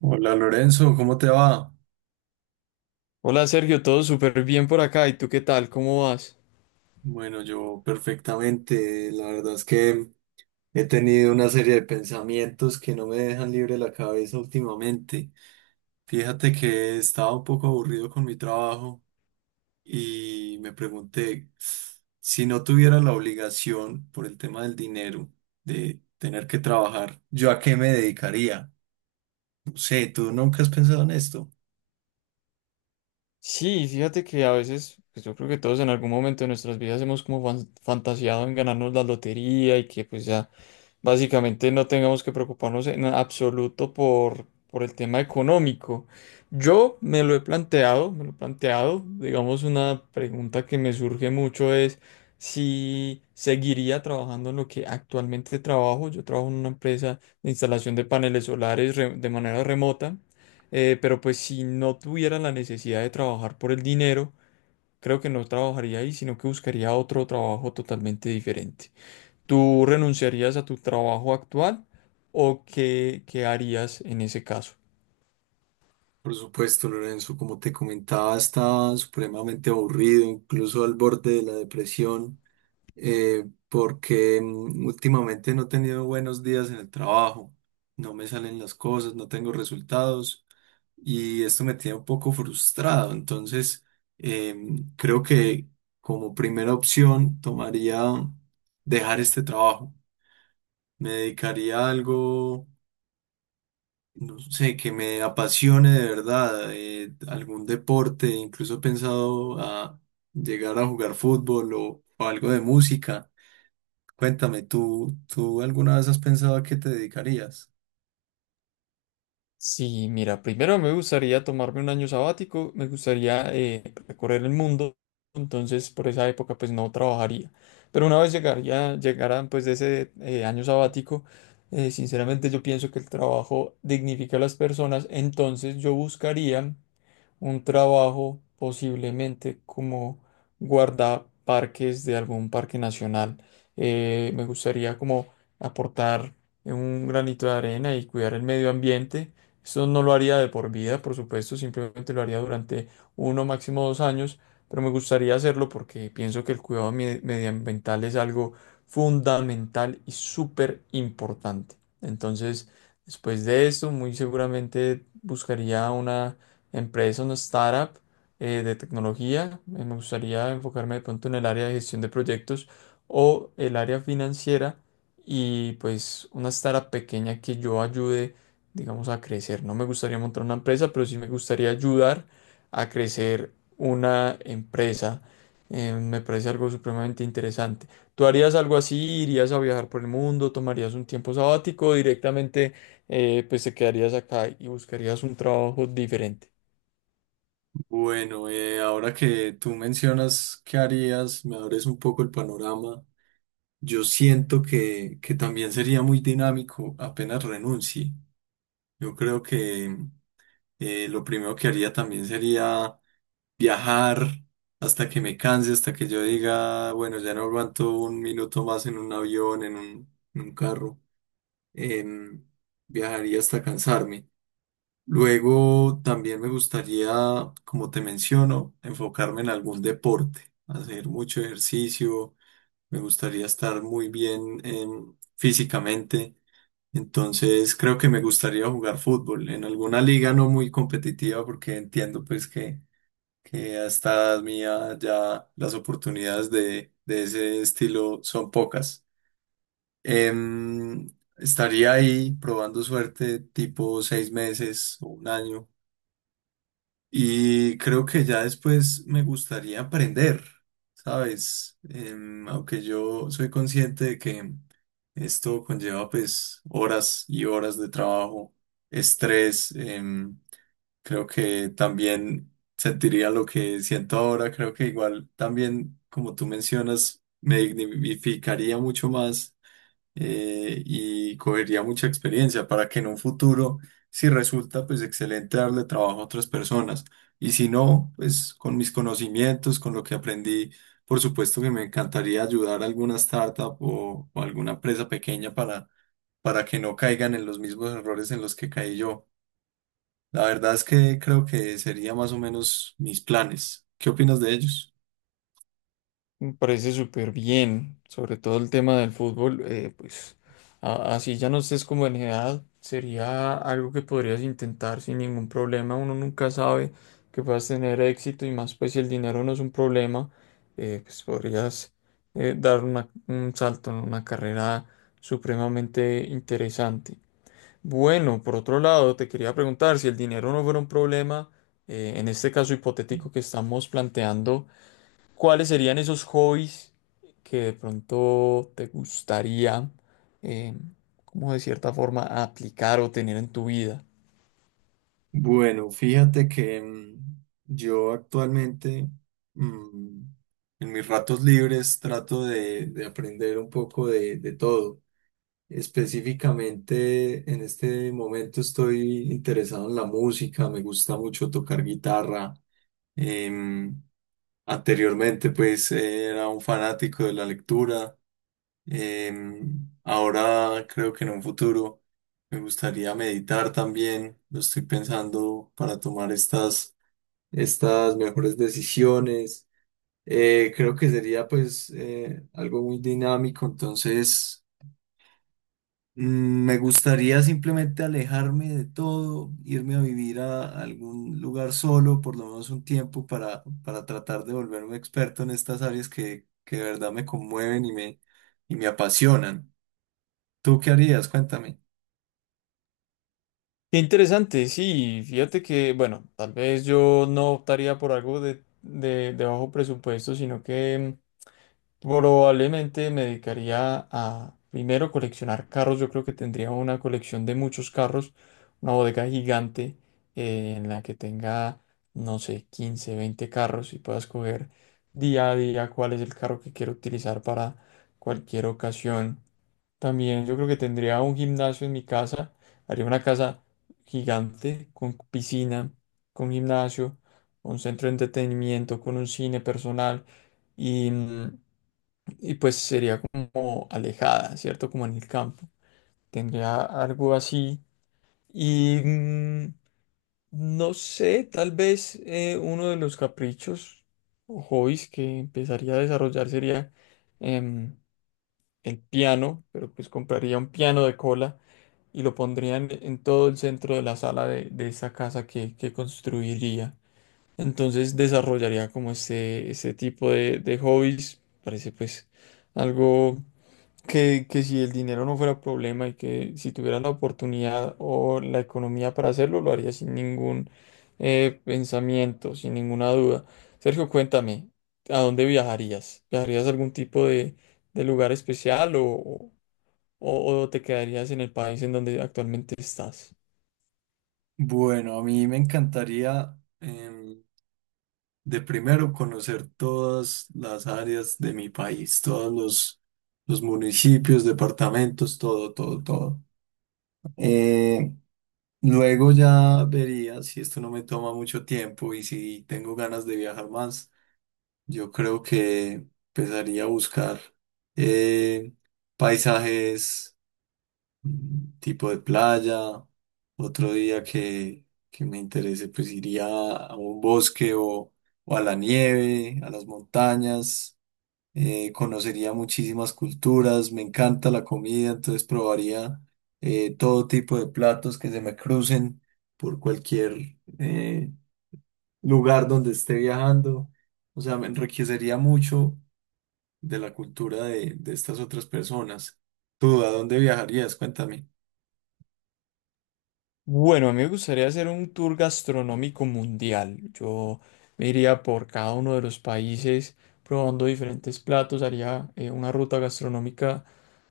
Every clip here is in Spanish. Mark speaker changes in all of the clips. Speaker 1: Hola Lorenzo, ¿cómo te va?
Speaker 2: Hola Sergio, todo súper bien por acá. ¿Y tú qué tal? ¿Cómo vas?
Speaker 1: Bueno, yo perfectamente. La verdad es que he tenido una serie de pensamientos que no me dejan libre la cabeza últimamente. Fíjate que estaba un poco aburrido con mi trabajo y me pregunté si no tuviera la obligación por el tema del dinero de tener que trabajar, ¿yo a qué me dedicaría? No sé, ¿tú nunca has pensado en esto?
Speaker 2: Sí, fíjate que a veces, pues yo creo que todos en algún momento de nuestras vidas hemos como fantaseado en ganarnos la lotería y que pues ya básicamente no tengamos que preocuparnos en absoluto por el tema económico. Yo me lo he planteado, me lo he planteado, digamos una pregunta que me surge mucho es si seguiría trabajando en lo que actualmente trabajo. Yo trabajo en una empresa de instalación de paneles solares de manera remota. Pero pues si no tuviera la necesidad de trabajar por el dinero, creo que no trabajaría ahí, sino que buscaría otro trabajo totalmente diferente. ¿Tú renunciarías a tu trabajo actual o qué harías en ese caso?
Speaker 1: Por supuesto, Lorenzo, como te comentaba, estaba supremamente aburrido, incluso al borde de la depresión, porque últimamente no he tenido buenos días en el trabajo, no me salen las cosas, no tengo resultados y esto me tiene un poco frustrado. Entonces, eh, creo que como primera opción tomaría dejar este trabajo, me dedicaría a algo no sé, que me apasione de verdad, algún deporte, incluso he pensado a llegar a jugar fútbol o algo de música. Cuéntame, ¿tú alguna vez has pensado a qué te dedicarías?
Speaker 2: Sí, mira, primero me gustaría tomarme un año sabático, me gustaría recorrer el mundo, entonces por esa época pues no trabajaría. Pero una vez llegaría, llegaran pues de ese año sabático, sinceramente yo pienso que el trabajo dignifica a las personas, entonces yo buscaría un trabajo posiblemente como guardaparques de algún parque nacional. Me gustaría como aportar un granito de arena y cuidar el medio ambiente. Esto no lo haría de por vida, por supuesto, simplemente lo haría durante uno, máximo 2 años, pero me gustaría hacerlo porque pienso que el cuidado medioambiental es algo fundamental y súper importante. Entonces, después de esto, muy seguramente buscaría una empresa, una startup de tecnología. Me gustaría enfocarme de pronto en el área de gestión de proyectos o el área financiera y pues una startup pequeña que yo ayude, digamos, a crecer. No me gustaría montar una empresa, pero sí me gustaría ayudar a crecer una empresa. Me parece algo supremamente interesante. ¿Tú harías algo así? ¿Irías a viajar por el mundo? ¿Tomarías un tiempo sabático? ¿O directamente, pues te quedarías acá y buscarías un trabajo diferente?
Speaker 1: Bueno, ahora que tú mencionas qué harías, me abres un poco el panorama. Yo siento que también sería muy dinámico apenas renuncie. Yo creo que lo primero que haría también sería viajar hasta que me canse, hasta que yo diga, bueno, ya no aguanto un minuto más en un avión, en un carro. em, Viajaría hasta cansarme. Luego también me gustaría, como te menciono, enfocarme en algún deporte, hacer mucho ejercicio. Me gustaría estar muy bien físicamente. Entonces creo que me gustaría jugar fútbol en alguna liga no muy competitiva porque entiendo pues que a esta edad mía ya las oportunidades de ese estilo son pocas. Em, Estaría ahí probando suerte tipo 6 meses o un año y creo que ya después me gustaría aprender, ¿sabes? Aunque yo soy consciente de que esto conlleva pues horas y horas de trabajo, estrés. Creo que también sentiría lo que siento ahora. Creo que igual también, como tú mencionas, me dignificaría mucho más y cogería mucha experiencia para que en un futuro, si resulta, pues excelente darle trabajo a otras personas. Y si no, pues con mis conocimientos, con lo que aprendí, por supuesto que me encantaría ayudar a alguna startup o alguna empresa pequeña para que no caigan en los mismos errores en los que caí yo. La verdad es que creo que sería más o menos mis planes. ¿Qué opinas de ellos?
Speaker 2: Me parece súper bien, sobre todo el tema del fútbol, pues así ya no estés como en edad, sería algo que podrías intentar sin ningún problema, uno nunca sabe que puedas tener éxito y más pues si el dinero no es un problema, pues podrías dar un salto en una carrera supremamente interesante. Bueno, por otro lado, te quería preguntar si el dinero no fuera un problema, en este caso hipotético que estamos planteando. ¿Cuáles serían esos hobbies que de pronto te gustaría, eh, como de cierta forma, aplicar o tener en tu vida?
Speaker 1: Bueno, fíjate que yo actualmente mm, en mis ratos libres trato de aprender un poco de todo. Específicamente en este momento estoy interesado en la música, me gusta mucho tocar guitarra. Em, Anteriormente pues era un fanático de la lectura. Ahora creo que en un futuro me gustaría meditar también. Lo estoy pensando para tomar estas mejores decisiones. Creo que sería pues algo muy dinámico. Entonces, mm, me gustaría simplemente alejarme de todo, irme a vivir a algún lugar solo, por lo menos un tiempo para tratar de volverme experto en estas áreas que de verdad me conmueven y me apasionan. ¿Tú qué harías? Cuéntame.
Speaker 2: Qué interesante, sí, fíjate que, bueno, tal vez yo no optaría por algo de, de bajo presupuesto, sino que probablemente me dedicaría a primero coleccionar carros. Yo creo que tendría una colección de muchos carros, una bodega gigante, en la que tenga, no sé, 15, 20 carros y pueda escoger día a día cuál es el carro que quiero utilizar para cualquier ocasión. También yo creo que tendría un gimnasio en mi casa, haría una casa gigante, con piscina, con gimnasio, con centro de entretenimiento, con un cine personal y, y pues sería como alejada, ¿cierto? Como en el campo. Tendría algo así y, no sé, tal vez uno de los caprichos o hobbies que empezaría a desarrollar sería em, el piano, pero pues compraría un piano de cola y lo pondría en todo el centro de la sala de esa casa que construiría. Entonces desarrollaría como este tipo de hobbies. Parece pues algo que si el dinero no fuera problema y que si tuviera la oportunidad o la economía para hacerlo, lo haría sin ningún pensamiento, sin ninguna duda. Sergio, cuéntame, ¿a dónde viajarías? ¿Viajarías a algún tipo de lugar especial o te quedarías en el país en donde actualmente estás?
Speaker 1: Bueno, a mí me encantaría de primero conocer todas las áreas de mi país, todos los municipios, departamentos, todo, todo, todo. Eh, Luego ya vería si esto no me toma mucho tiempo y si tengo ganas de viajar más. Yo creo que empezaría a buscar eh, paisajes tipo de playa. Otro día que me interese, pues iría a un bosque o a la nieve, a las montañas. Conocería muchísimas culturas. Me encanta la comida, entonces probaría todo tipo de platos que se me crucen por cualquier lugar donde esté viajando. O sea, me enriquecería mucho de la cultura de estas otras personas. ¿Tú a dónde viajarías? Cuéntame.
Speaker 2: Bueno, a mí me gustaría hacer un tour gastronómico mundial. Yo me iría por cada uno de los países probando diferentes platos, haría una ruta gastronómica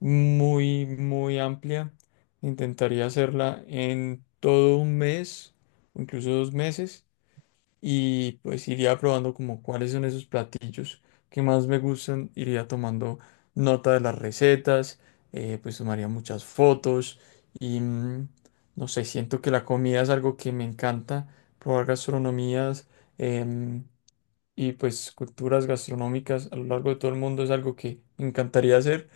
Speaker 2: muy, muy amplia. Intentaría hacerla en todo un mes o incluso 2 meses. Y pues iría probando como cuáles son esos platillos que más me gustan, iría tomando nota de las recetas, pues tomaría muchas fotos y, no sé, siento que la comida es algo que me encanta, probar gastronomías em, y pues culturas gastronómicas a lo largo de todo el mundo es algo que me encantaría hacer,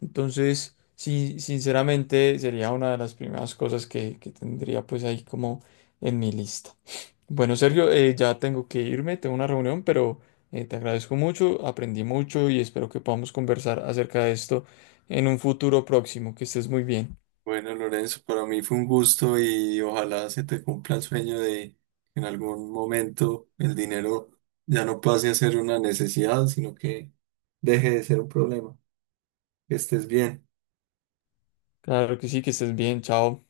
Speaker 2: entonces sí, sinceramente sería una de las primeras cosas que tendría pues ahí como en mi lista. Bueno, Sergio, ya tengo que irme, tengo una reunión, pero te agradezco mucho, aprendí mucho y espero que podamos conversar acerca de esto en un futuro próximo. Que estés muy bien.
Speaker 1: Bueno, Lorenzo, para mí fue un gusto y ojalá se te cumpla el sueño de que en algún momento el dinero ya no pase a ser una necesidad, sino que deje de ser un problema. Que estés bien.
Speaker 2: Claro que sí, que estés bien, chao.